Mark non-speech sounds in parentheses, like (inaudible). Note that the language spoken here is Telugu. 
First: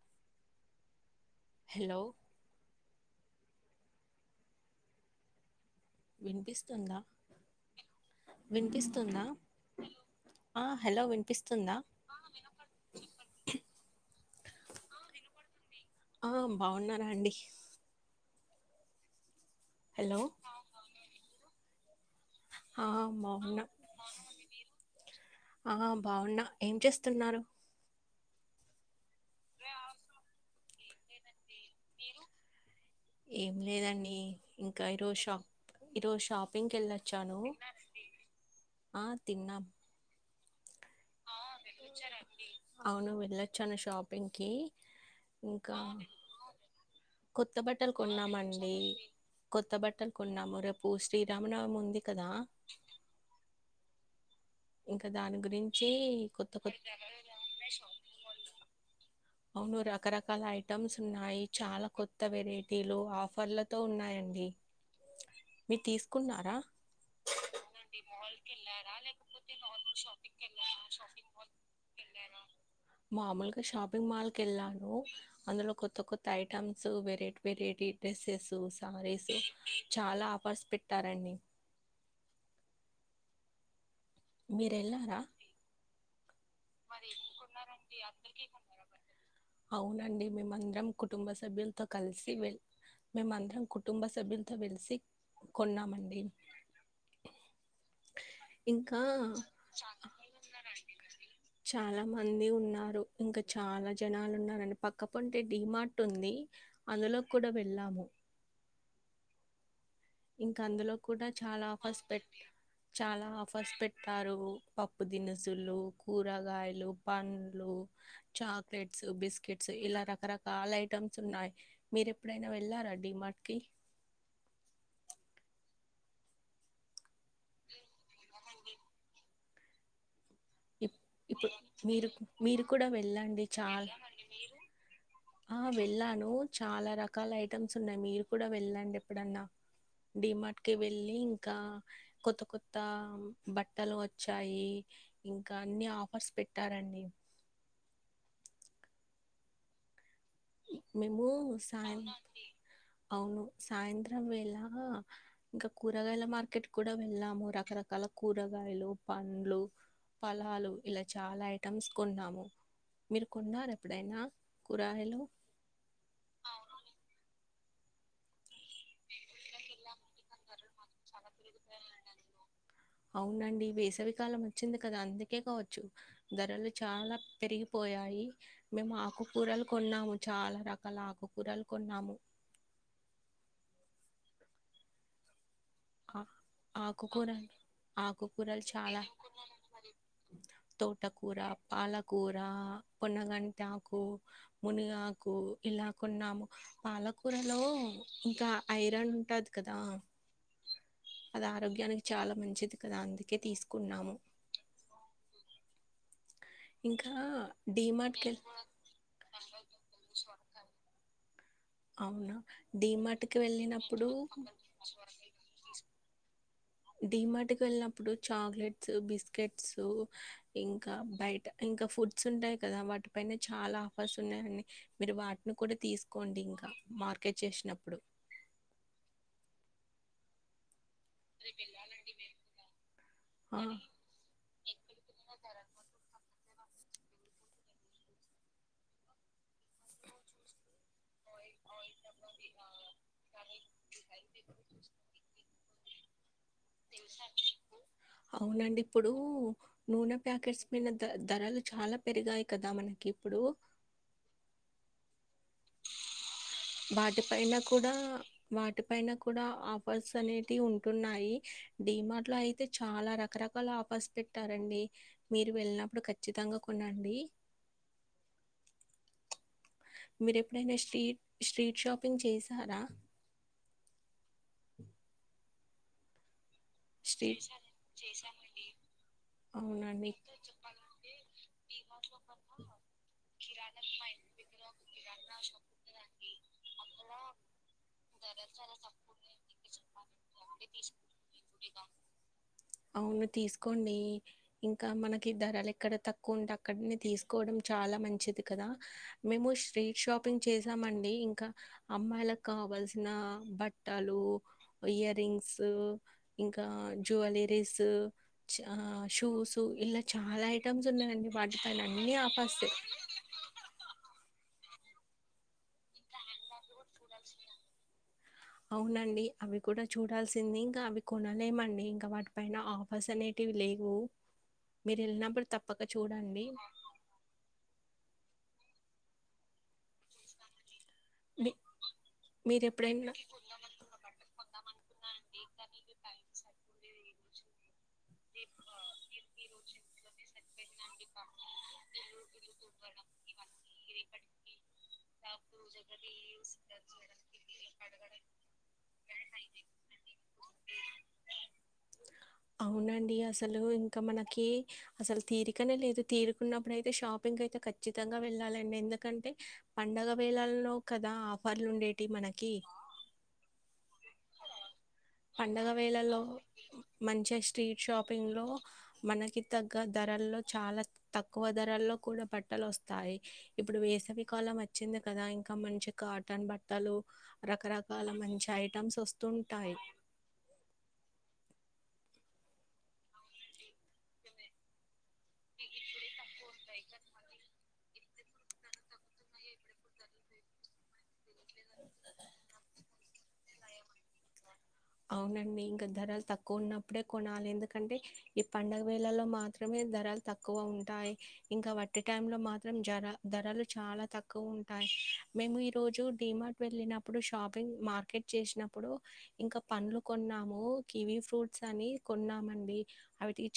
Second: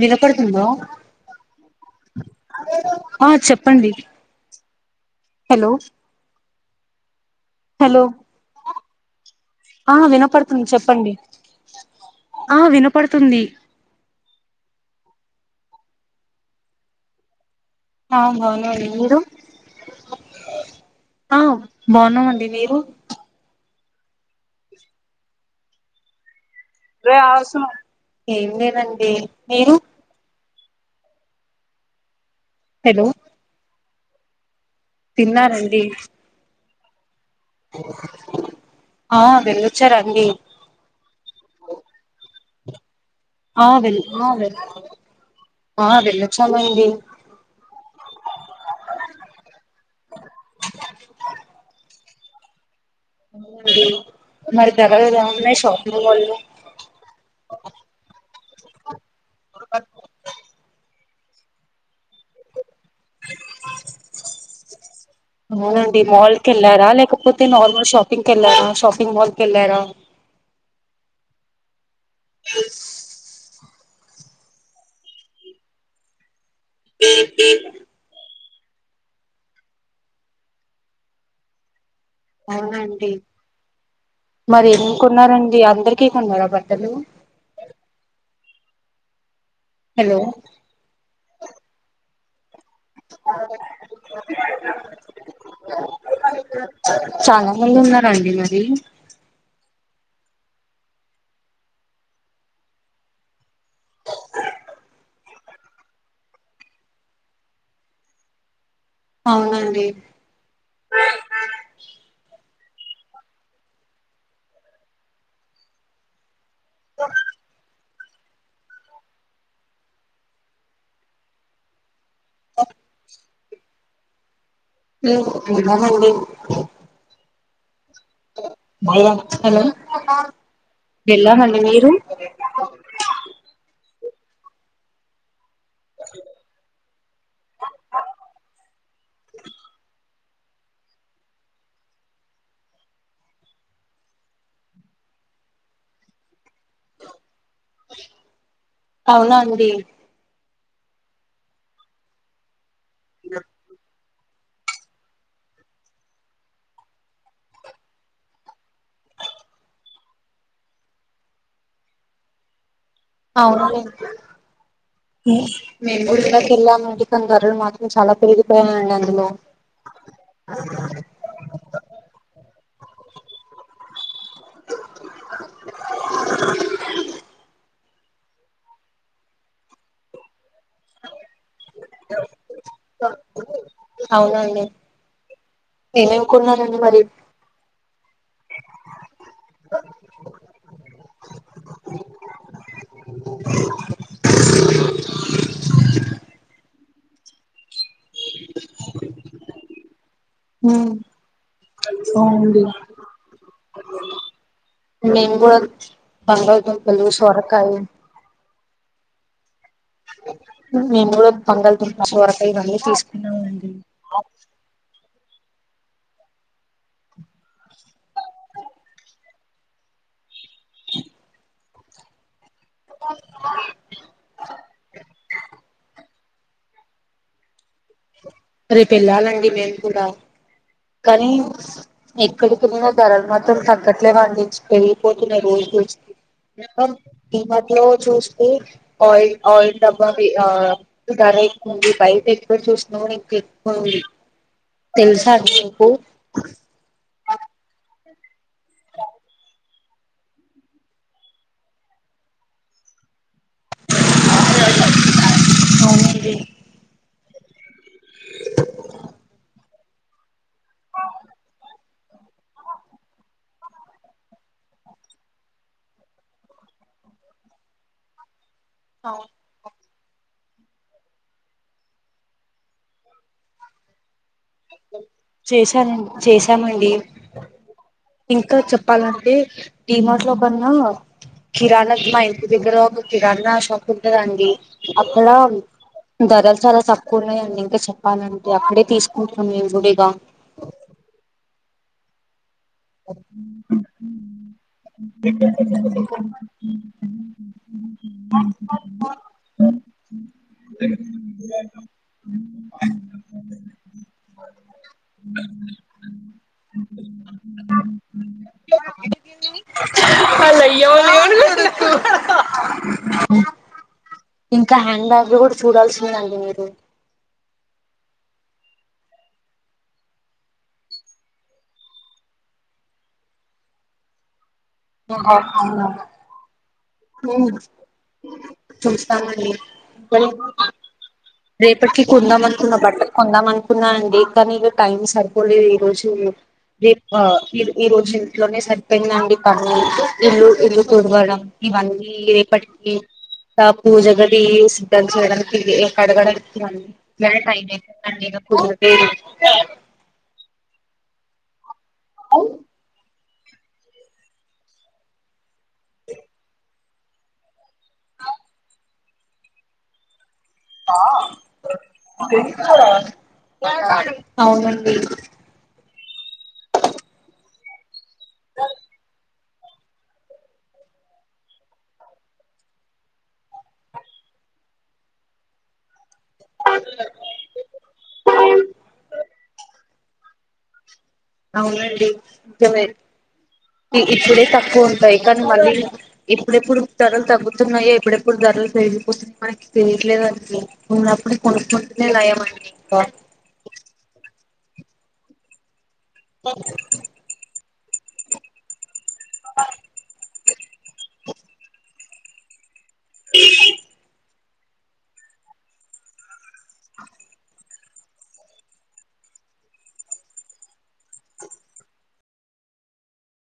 విలకడుతుంద హలో అ చెప్ప డి హలో అనిపిస్తుందా హలో ఆ ఆ వినపడుతుంది హలో చెప్పండి వినిపిస్తుందా ఆ వినపడుతుంది ఆ బాగున్నారా అండి ఆ బాగునడి మీరు హలో బాన్నామండి మీరు ఆ బాగున్నా ఆ బాగున్నా ఏం చేస్తున్నారు ఏం లేదండి మీరు మీరు హలో ఏం లేదండి ఏ ఇంకా ఇరో షాప్ తిన్నారండి ఇరో షాప్ ఇంకెలర్ ఆ వెళ్ళొచ్చారండి ఆ వెళ్ళొచ్చారండి అవును ఆ వెళ్ళొచ్చాను వెల్ ఆ షాపింగ్ కి వెల్ ఇంకా ఆ వెళ్ళొచ్చామండి కొత్త బట్టలు కొన్నామండి కొత్త బట్టలు కొన్నాము రేపు శ్రీరామనవమి ఉంది కదా అవునండి మరి ధరలు ఇంకా ఎలా దాని ఉన్నాయి గురించి షాపింగ్ మాల్ లో కొత్త కొత్త అవును రకరకాల ఐటెమ్స్ ఉన్నాయి చాలా కొత్త వెరైట్ మీరు అవునండి మాల్ కి తీసుకున్నారా వెళ్లారా లేకపోతే నార్మల్ షాపింగ్ కి వెళ్ళారా షాపింగ్ మాల్ కి వెళ్ళారా అ మామూలుగా షాపింగ్ మాల్ కి వెళ్ళాను అందులో కొత్త కొత్త items variety variety dresses saris చాలా ఆఫర్స్ పెట్టారండి అవునండి మరి మీరు ఎం కొన్నారండి అందరికీ కొన్నారా బట్ మరి ఎందుకున్నారండి హలో అవునండి మేమందరం కు తుం సభ్యులతో కలిసి వెళ్లి మేమ అందరం కుటుంబ సభ్యులతో వెలిసి కొన్నామండి చాలా మంది ఉన్నారండి మరి ఇంకా చా తిన్నారండి ఇపుడు చాలా మంది ఉన్నారు. ఇంకా చాలా జనాలు ఉన్నారండి పక్కపంటే డిమార్ట్ ఉంది. అందులో కూడా వెళ్ళాము. అవునండి ఇంకా అందులో కూడా చాలా ఆఫర్స్ పెట్ చాలా ఆఫర్స్ పెట్టారు పప్పు దినుసులు కూరగాయలు పండ్లు చాక్లెట్స్ బిస్కెట్స్ ఇలా రకరకాల ఐటమ్స్ ఉన్నాయి మీరు ఎప్పుడైనా వెళ్ళారా డి మార్ట్ కి కి డు తిన్నాండి హలో ఇప్ ఇప్పుడు మీరు మీరు కూడా వెళ్ళండి చాలా ఆ వెళ్ళాను చాలా రకాల ఐటమ్స్ ఉన్నాయి మీరు కూడా వెళ్ళండి ఎప్పుడన్నా డిమార్ట్ కి వెళ్ళి ఇంకా కొత్త కొత్త బట్టలు వచ్చాయి ఇంకా అన్ని ఆఫర్స్ పెట్ తారండి అవునా అండి మేము సాయం అవును సాయంత్రం ం ఇలా ఇంకా కూరగాయల మార్కెట్ కూడా వెళ్ళాము రకరకాల కూరగాయలు పండ్లు ఫలాలు ఇలా చాలా ఐటమ్స్ కొన్నాము మీరు కొన్నారు అవునండి ఎప్పుడైనా కూరయలు మేములాకెళ్ళామండి కంగారులు మాత్రం చాలా పెరుగి ఉందులో (unintelligible) అవునండి వేసవికాలం వచ్చింది కదా అందుకే కావచ్చు ధరలు చాలా పెరిగి పోయాయి మేము ఆకుకూరలు కొన్నాము చాలా రకాల ఆకుకూరలు కొన్నాము అవునండి ఆ నేనేమికుున్ననండి మరి ఆకుకూరలు ఆకుకూరలు చాలా తోటకూర పాలకూర పొన్నగంటాకు మునిగాకు ఇలా కొన్నాము పాలకూరలో ఇంకా ఐరన్ ఉంటది కదా ఉమ్, అది ఆరోగ్యానికి చాలా అవునండి మంచిది కదా అందుకే తీసుకున్నాము మేము కూడా బంగాళదుంపలు ఇంకా సొరకాయ డడిమార్ట్కె మేము కూడా బంగాళదుంప అవునా సొరకాయ ఇవన్నీ డడిమాట్కి తీసుకున్నామండి వెళ్ళినప్పుడు టికి వెళ్ళినప్పుడు చాక్లెట్స్ బిస్కెట్స్ ఇంకా బయట ఇంకా ఫుడ్స్ ఉంటాయి కదా వాటిపైనే చాలా ఆఫర్స్ ఉన్నాయియండి మీరు వాటిని కూడా తీసుకు అకండింగ్గా మార్కెట్ చేసినప్పుడు రేపు వెళ్ళాలండి మీరు లా కానీ ఎక్కడి తరిగిన ధరలు మాత్రం ఆ తగ్గట్లేగా అండించి పెళ్గిపోతున్నాయి రోజు ఈ మధ్యలో చూస్తే ఆయిల్ ఆయిల్ డబ్బా ఆ ధర ఎక్కువంది పైప్ ఎక్కువ చూసినం ఎక్కువంది తెలుసాను పోఓ అవునండి ఇప్పుడు నూనె ప్యాకెట్స్ మీద ధరలు చాలా పెరిగాయి కదా మనకి ఇప్పుడు అవుది యి నాకు కూడా వాటిపైన కూడా పసని ఉంటున్నాయి డిమార్ట్లో అయితే చాలా రకరకాల ఆఫర్స్ పెట్టారండి మీరు వెళ్ళినప్పుడు ఖచ్చితంగా కొనండి అ మీరు ఎప్పుడైనా స్ట్రీట్ స్ట్రీట్ షాపింగ్ చేశారా చేశానండి చేసా ఏమైంది స్ట్రీట్ ఇంకా చెప్పాలంటే అవునండి డిమార్ట్ లో కన్నా కిరాణా మా ఇంటి దగ్గర ఒక కిరాణా షాప్ ఉంటదండి అక్కడ ధరలు చాలా తక్కు ఉన్నాయండి ఇంకా చే అవునండి అక్కడే తీసుకుంటాం మేము కూడా ఇగ అవును తీసుకోండి ఇంకా మనకి ధరలు ఎక్కడ తక్కువ ఉంటే అక్కడని తీసుకోవడం చాలా మంచిది కదా మేము స్ట్రీట్ షాపింగ్ చేసామండి ఇంకా అమ్మాయిలకు కావాల్సి బట్టలు ఇయర్ రింగ్స్ ఇంకా జువలరీస్ షూస్ ఇలా చాలా ఐటమ్స్ ఉన్నాయంండి బాజ్యపాయలు అన్ని ఆపాస్తాయి ఇంకా హ్యాండ్ బ్యాగ్ లో కూడా చూడాల్సి ఉందండి మీరు అవునండి అవి కూడా చూడాల్సింది. ఇంకా అవి కొనలేమండి ఇంకా వాటి పైన ఆఫర్స్ అనేటివి లేవు. మీరు వెళ్ళినప్పుడు తప్పక చూడండి. చూస్తామండి. (inaudible) మీ రేపటికి కొందాం అనుకున్నా బట్ట మీరెప్పుడైనా కొందాం అనుకున్నా అండి కానీ ఇగా టైం సరిపోలేదు ఈ రోజు. రేప్ ఆ ఈ ఈరోజు ఇంట్లోనే సరిపోయిందండి. (inaudible) ఇల్లు ఇల్లు తుడవడం ఇవన్నీ రేపటికి ఆ పూజ గది సిద్ధం చేయడం, ఇగ కడగడానికి లేదు అవునండి అసలు ఇంకా మనకి అసలు తీరికనే లేదు. తీరుకున్నప్పుడుయితే షాపింగ్ అయితే ఖచ్చితంగా వెళ్ళాలండి. ఎందుకంటే పండగ వేలల్లో కదా ఆఫర్లు ఉండేటియి మనకి అవునండి. పండగ వేళల్లో మంచిగా స్ట్రీట్ షాప్ పింగ్ లో మనకి తగ్గ ధరల్లో చాలా తక్కువ ధరల్లో కూడా బట్టలు వస్తాయి. ఇప్పుడు వేసవికాలం వచ్చింది కదా ఇంకా మంచి కాటన్ బట్టలు రకరకాల మంచి ఐటమ్స్ వస్తుంటాయి. అవుండి నిజమే ఇప్పుడే తక్కువ ఉంటయి కానీ మళ్ళీ ఇప్పుడెప్పుడు ధరలు తగ్గుతున్నాయో ఎప్పుడెప్పుడు ధరలు పెరిగిపోతున్నయి మనకి తెలియట్లేదండి, ఉన్నప్పుడు కొనుక్కుంటనే నయం అండి. అవునండి ఇంక ధరలు తక్కువ ఉన్నప్పుడే కొనాలి ఎందుకు కంటే ఈ పండగ వేళలో మాత్రమే ధరలు తక్కువ ఉంటాయి. ఇంకా వట్టి టైంలో మాత్రం జర ధరలు చాలా తక్కువ ఉంటాయి. మేము ఈరోజు డీమా వెళ్ళినప్పుడు షాపింగ్ మార్ పకెట్ చేసినప్పుడు ఇంక పన్లు కొన్నాము కివీ ఫ్రూట్స్ అని కొన్నామండి అవిటీచ్